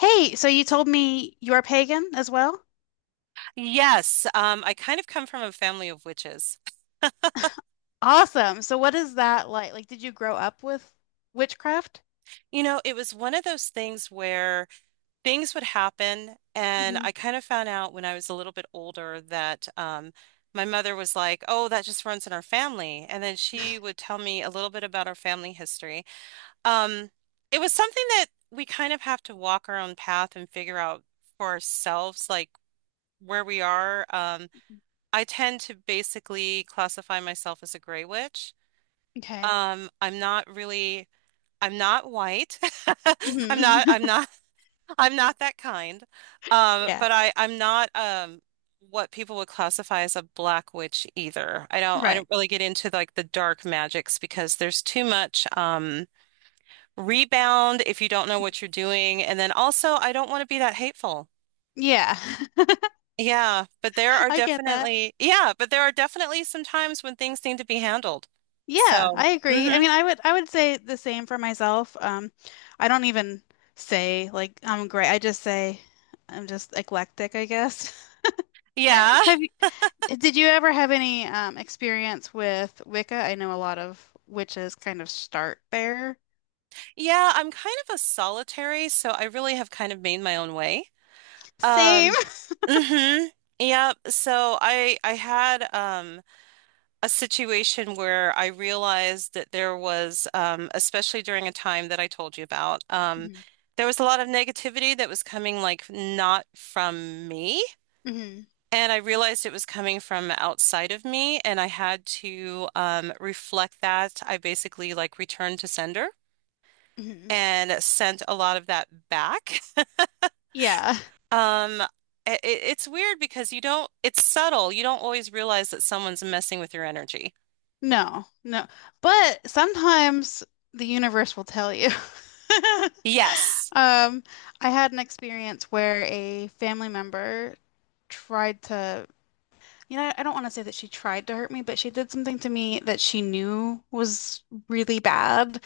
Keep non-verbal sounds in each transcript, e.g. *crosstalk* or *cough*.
Hey, so you told me you're pagan as well? Yes, I kind of come from a family of witches. Awesome. So what is that like? Like, did you grow up with witchcraft? You know, it was one of those things where things would happen, and Hmm I kind of found out when I was a little bit older that my mother was like, "Oh, that just runs in our family," and then she would tell me a little bit about our family history. Um, it was something that we kind of have to walk our own path and figure out for ourselves, like where we are. I tend to basically classify myself as a gray witch. Okay. I'm not really I'm not white. *laughs* I'm not I'm hmm not *laughs* I'm not that kind. *laughs* Yeah. But I'm not what people would classify as a black witch either. I don't I Right. don't really get into like the dark magics because there's too much rebound if you don't know what you're doing. And then also I don't want to be that hateful. Yeah. Yeah, but there *laughs* are I get that. definitely yeah, but there are definitely some times when things need to be handled. Yeah, So, I agree. I mhm. mean, I would say the same for myself. I don't even say like I'm great. I just say I'm just eclectic, I guess. *laughs* Yeah. Have you, did you ever have any experience with Wicca? I know a lot of witches kind of start there. Yeah, I'm kind of a solitary, so I really have kind of made my own way. Same. Um, mm-hmm. Yep. So I had a situation where I realized that there was especially during a time that I told you about, Hmm there was a lot of negativity that was coming like not from me. hmm And I realized it was coming from outside of me, and I had to reflect that. I basically like returned to sender hmm and sent a lot of that back. Yeah. Um, it's weird because you don't, it's subtle. You don't always realize that someone's messing with your energy. No, no. But sometimes the universe will tell you. *laughs* Yes. Um, I had an experience where a family member tried to, I don't want to say that she tried to hurt me, but she did something to me that she knew was really bad,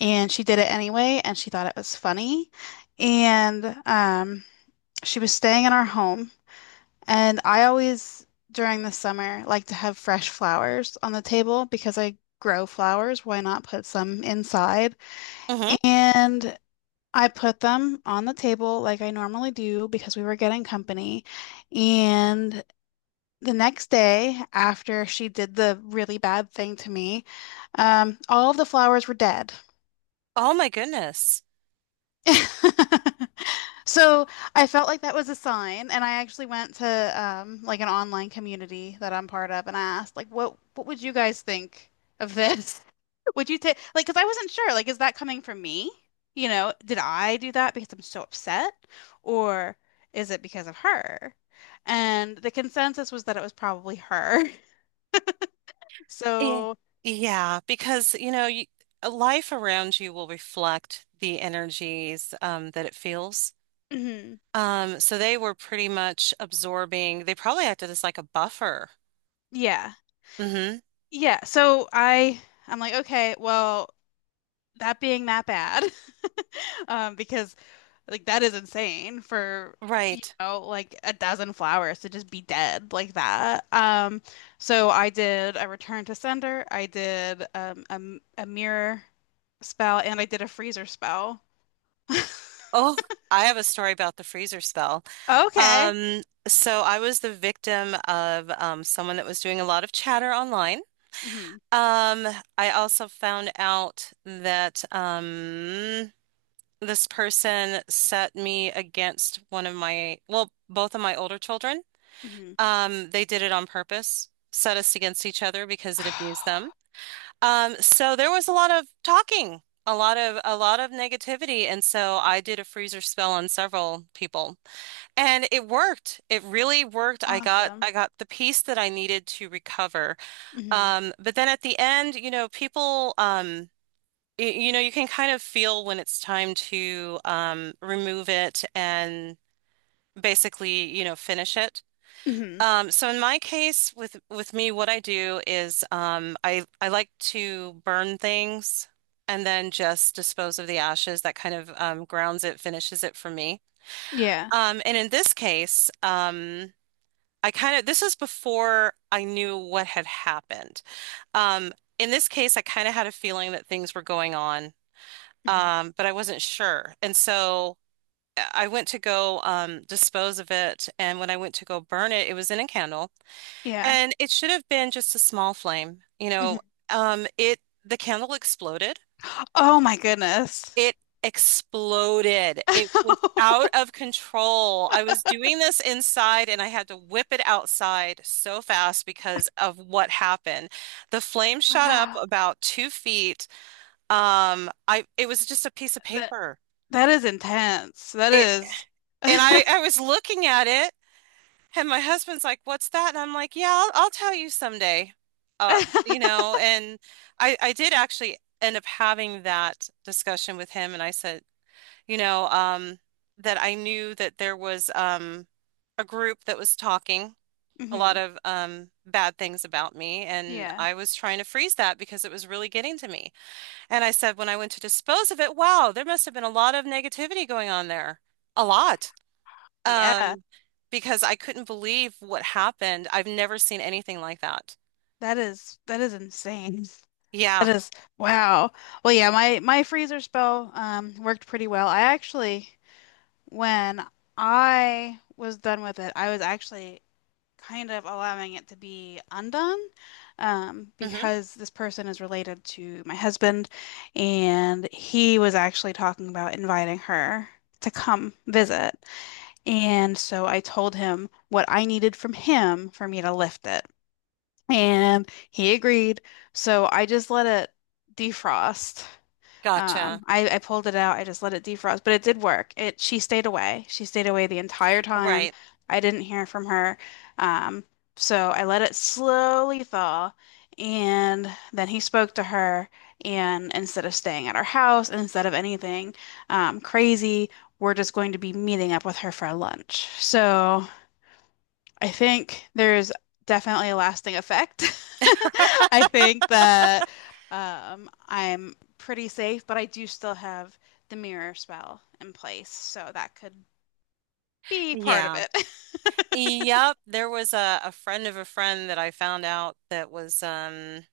and she did it anyway, and she thought it was funny. And she was staying in our home. And I always, during the summer, like to have fresh flowers on the table because I grow flowers. Why not put some inside? Hmm. And I put them on the table like I normally do because we were getting company. And the next day, after she did the really bad thing to me, all of the flowers were dead. Oh my goodness. *laughs* So I felt like that was a sign, and I actually went to like an online community that I'm part of, and I asked, like, what would you guys think of this? *laughs* Would you take like, because I wasn't sure, like, is that coming from me? You know, did I do that because I'm so upset, or is it because of her? And the consensus was that it was probably her. *laughs* Yeah. So Yeah, because you know, you, life around you will reflect the energies that it feels. mhm. So they were pretty much absorbing. They probably acted as like a buffer. yeah, Hmm. yeah. So I'm like, okay, well, that being that bad. *laughs* Because like that is insane for, you Right. know, like a dozen flowers to just be dead like that. So I did a return to sender, I did a mirror spell, and I did a freezer spell. *laughs* Oh, I have a story about the freezer spell. Okay. So I was the victim of someone that was doing a lot of chatter online. hmm Um, I also found out that this person set me against one of my, well, both of my older children. hmm They did it on purpose, set us against each other because it abused them. *sighs* So there was a lot of talking, a lot of negativity, and so I did a freezer spell on several people. And it worked. It really worked. I got Awesome. I got the piece that I needed to recover. Hmm But then at the end, you know, people you know, you can kind of feel when it's time to remove it and basically, you know, finish it. hmm So in my case with me, what I do is I like to burn things and then just dispose of the ashes. That kind of grounds it, finishes it for me. Yeah. And in this case, this is before I knew what had happened. Um, in this case, I kind of had a feeling that things were going on, hmm but I wasn't sure. And so I went to go dispose of it. And when I went to go burn it, it was in a candle. Yeah. And it should have been just a small flame. You hmm know, the candle exploded. Oh my goodness. It exploded. It was *laughs* out of control. I was doing this inside and I had to whip it outside so fast because of what happened. The flame shot up Wow. about 2 feet. I it was just a piece of That paper. that is intense. That It is- and I was looking at it and my husband's like, "What's that?" And I'm like, "Yeah, I'll tell you someday." You *laughs* know, and I did actually end up having that discussion with him and I said, you know, that I knew that there was a group that was talking a lot Mhm. of bad things about me. And Yeah. I was trying to freeze that because it was really getting to me. And I said, when I went to dispose of it, wow, there must have been a lot of negativity going on there. A lot. Yeah. Um, because I couldn't believe what happened. I've never seen anything like that. That is insane. *laughs* Yeah. That is wow. Well, yeah, my freezer spell worked pretty well. I actually when I was done with it, I was actually kind of allowing it to be undone Hmm. because this person is related to my husband and he was actually talking about inviting her to come visit. And so I told him what I needed from him for me to lift it. And he agreed. So I just let it defrost. Gotcha. I pulled it out. I just let it defrost, but it did work. It She stayed away. She stayed away the entire time. Right. I didn't hear from her. Um, so I let it slowly thaw, and then he spoke to her. And instead of staying at our house, and instead of anything crazy, we're just going to be meeting up with her for lunch. So I think there's definitely a lasting effect. *laughs* I think that I'm pretty safe, but I do still have the mirror spell in place, so that could be part of Yeah. it. *laughs* Yep, there was a friend of a friend that I found out that was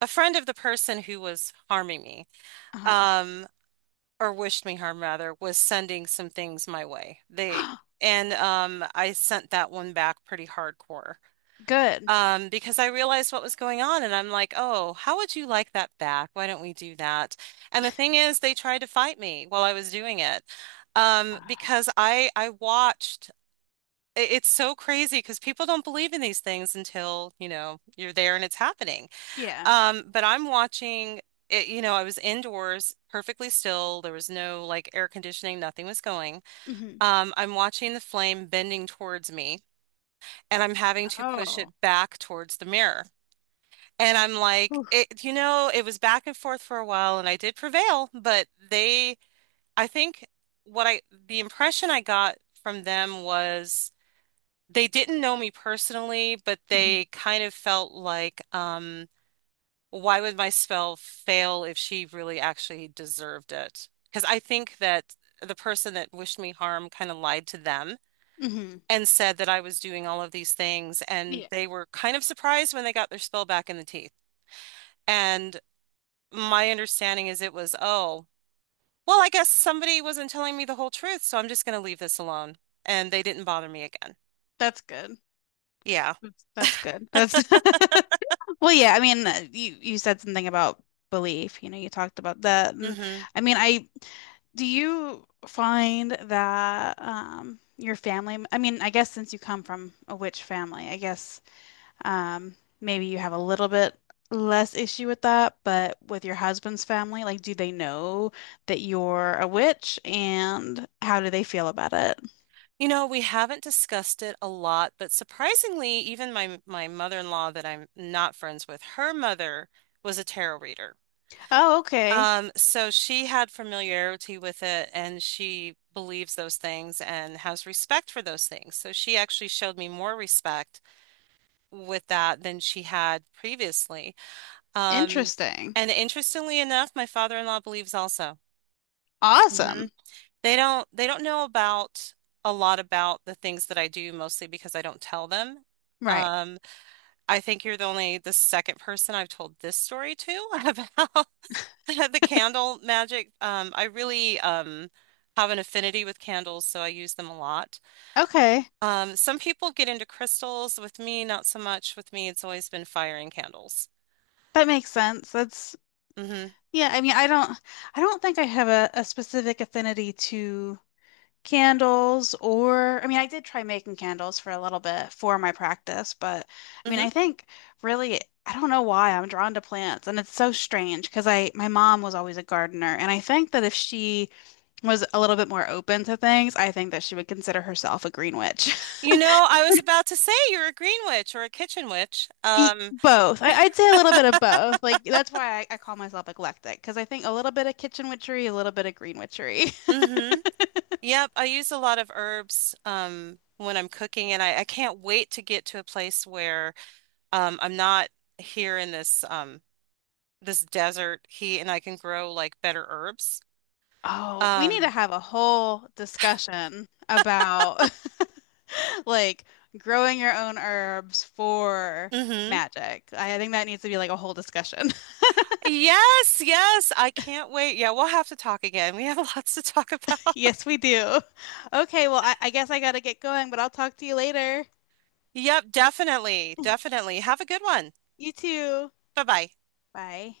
a friend of the person who was harming me, Uh-huh. um, or wished me harm rather, was sending some things my way. They and I sent that one back pretty hardcore. *gasps* Good. Because I realized what was going on and I'm like, oh, how would you like that back? Why don't we do that? And the thing is they tried to fight me while I was doing it. Because I watched It's so crazy because people don't believe in these things until, you know, you're there and it's happening. Yeah. But I'm watching it, you know, I was indoors perfectly still. There was no like air conditioning, nothing was going. hmm I'm watching the flame bending towards me and I'm having to push Oh, it back towards the mirror. And I'm like, whew, you know, it was back and forth for a while and I did prevail, I think the impression I got from them was they didn't know me personally, but hmm they kind of felt like, why would my spell fail if she really actually deserved it? Because I think that the person that wished me harm kind of lied to them hmm and said that I was doing all of these things, and Yeah, they were kind of surprised when they got their spell back in the teeth. And my understanding is it was, oh, well, I guess somebody wasn't telling me the whole truth, so I'm just going to leave this alone. And they didn't bother me again. that's good. Yeah. That's good. That's *laughs* Well, yeah, I mean, you said something about belief. You know, you talked about that. *laughs* And Hmm. I mean, I do you find that your family, I mean, I guess since you come from a witch family, I guess um maybe you have a little bit less issue with that, but with your husband's family, like do they know that you're a witch and how do they feel about it? You know, we haven't discussed it a lot, but surprisingly, even my mother-in-law that I'm not friends with, her mother was a tarot reader. Oh, okay. So she had familiarity with it and she believes those things and has respect for those things. So she actually showed me more respect with that than she had previously. Um, Interesting. and interestingly enough, my father-in-law believes also. Awesome. They don't know about a lot about the things that I do mostly because I don't tell them. Right. Um, I think you're the only the second person I've told this story to *laughs* about the candle magic. I really have an affinity with candles, so I use them a lot. Okay. Some people get into crystals. With me, not so much. With me, it's always been fire and candles. That makes sense. That's Hmm. yeah, I mean, I don't think I have a specific affinity to candles or I mean, I did try making candles for a little bit for my practice, but I mean, Hmm. I think really I don't know why I'm drawn to plants and it's so strange because I my mom was always a gardener and I think that if she was a little bit more open to things, I think that she would consider herself a green witch. You *laughs* know, I was about to say you're a green witch or a kitchen witch. E- Both. I'd say a little bit of both. Like that's why I call myself eclectic because I think a little bit of kitchen witchery, a little bit of green witchery. *laughs* Mhm. Yep, I use a lot of herbs when I'm cooking, and I can't wait to get to a place where I'm not here in this this desert heat, and I can grow like better herbs. Oh, we need to Um, have a whole discussion about *laughs* like growing your own herbs for hmm. magic. I think that needs to be like a whole discussion. *laughs* Yes, yes, I can't wait. Yeah, we'll have to talk again. We have *laughs* lots to talk about. Yes, we do. Okay, well, I guess I gotta get going, but I'll talk to you later. Yep, definitely, definitely. Have a good one. You too. Bye bye. Bye.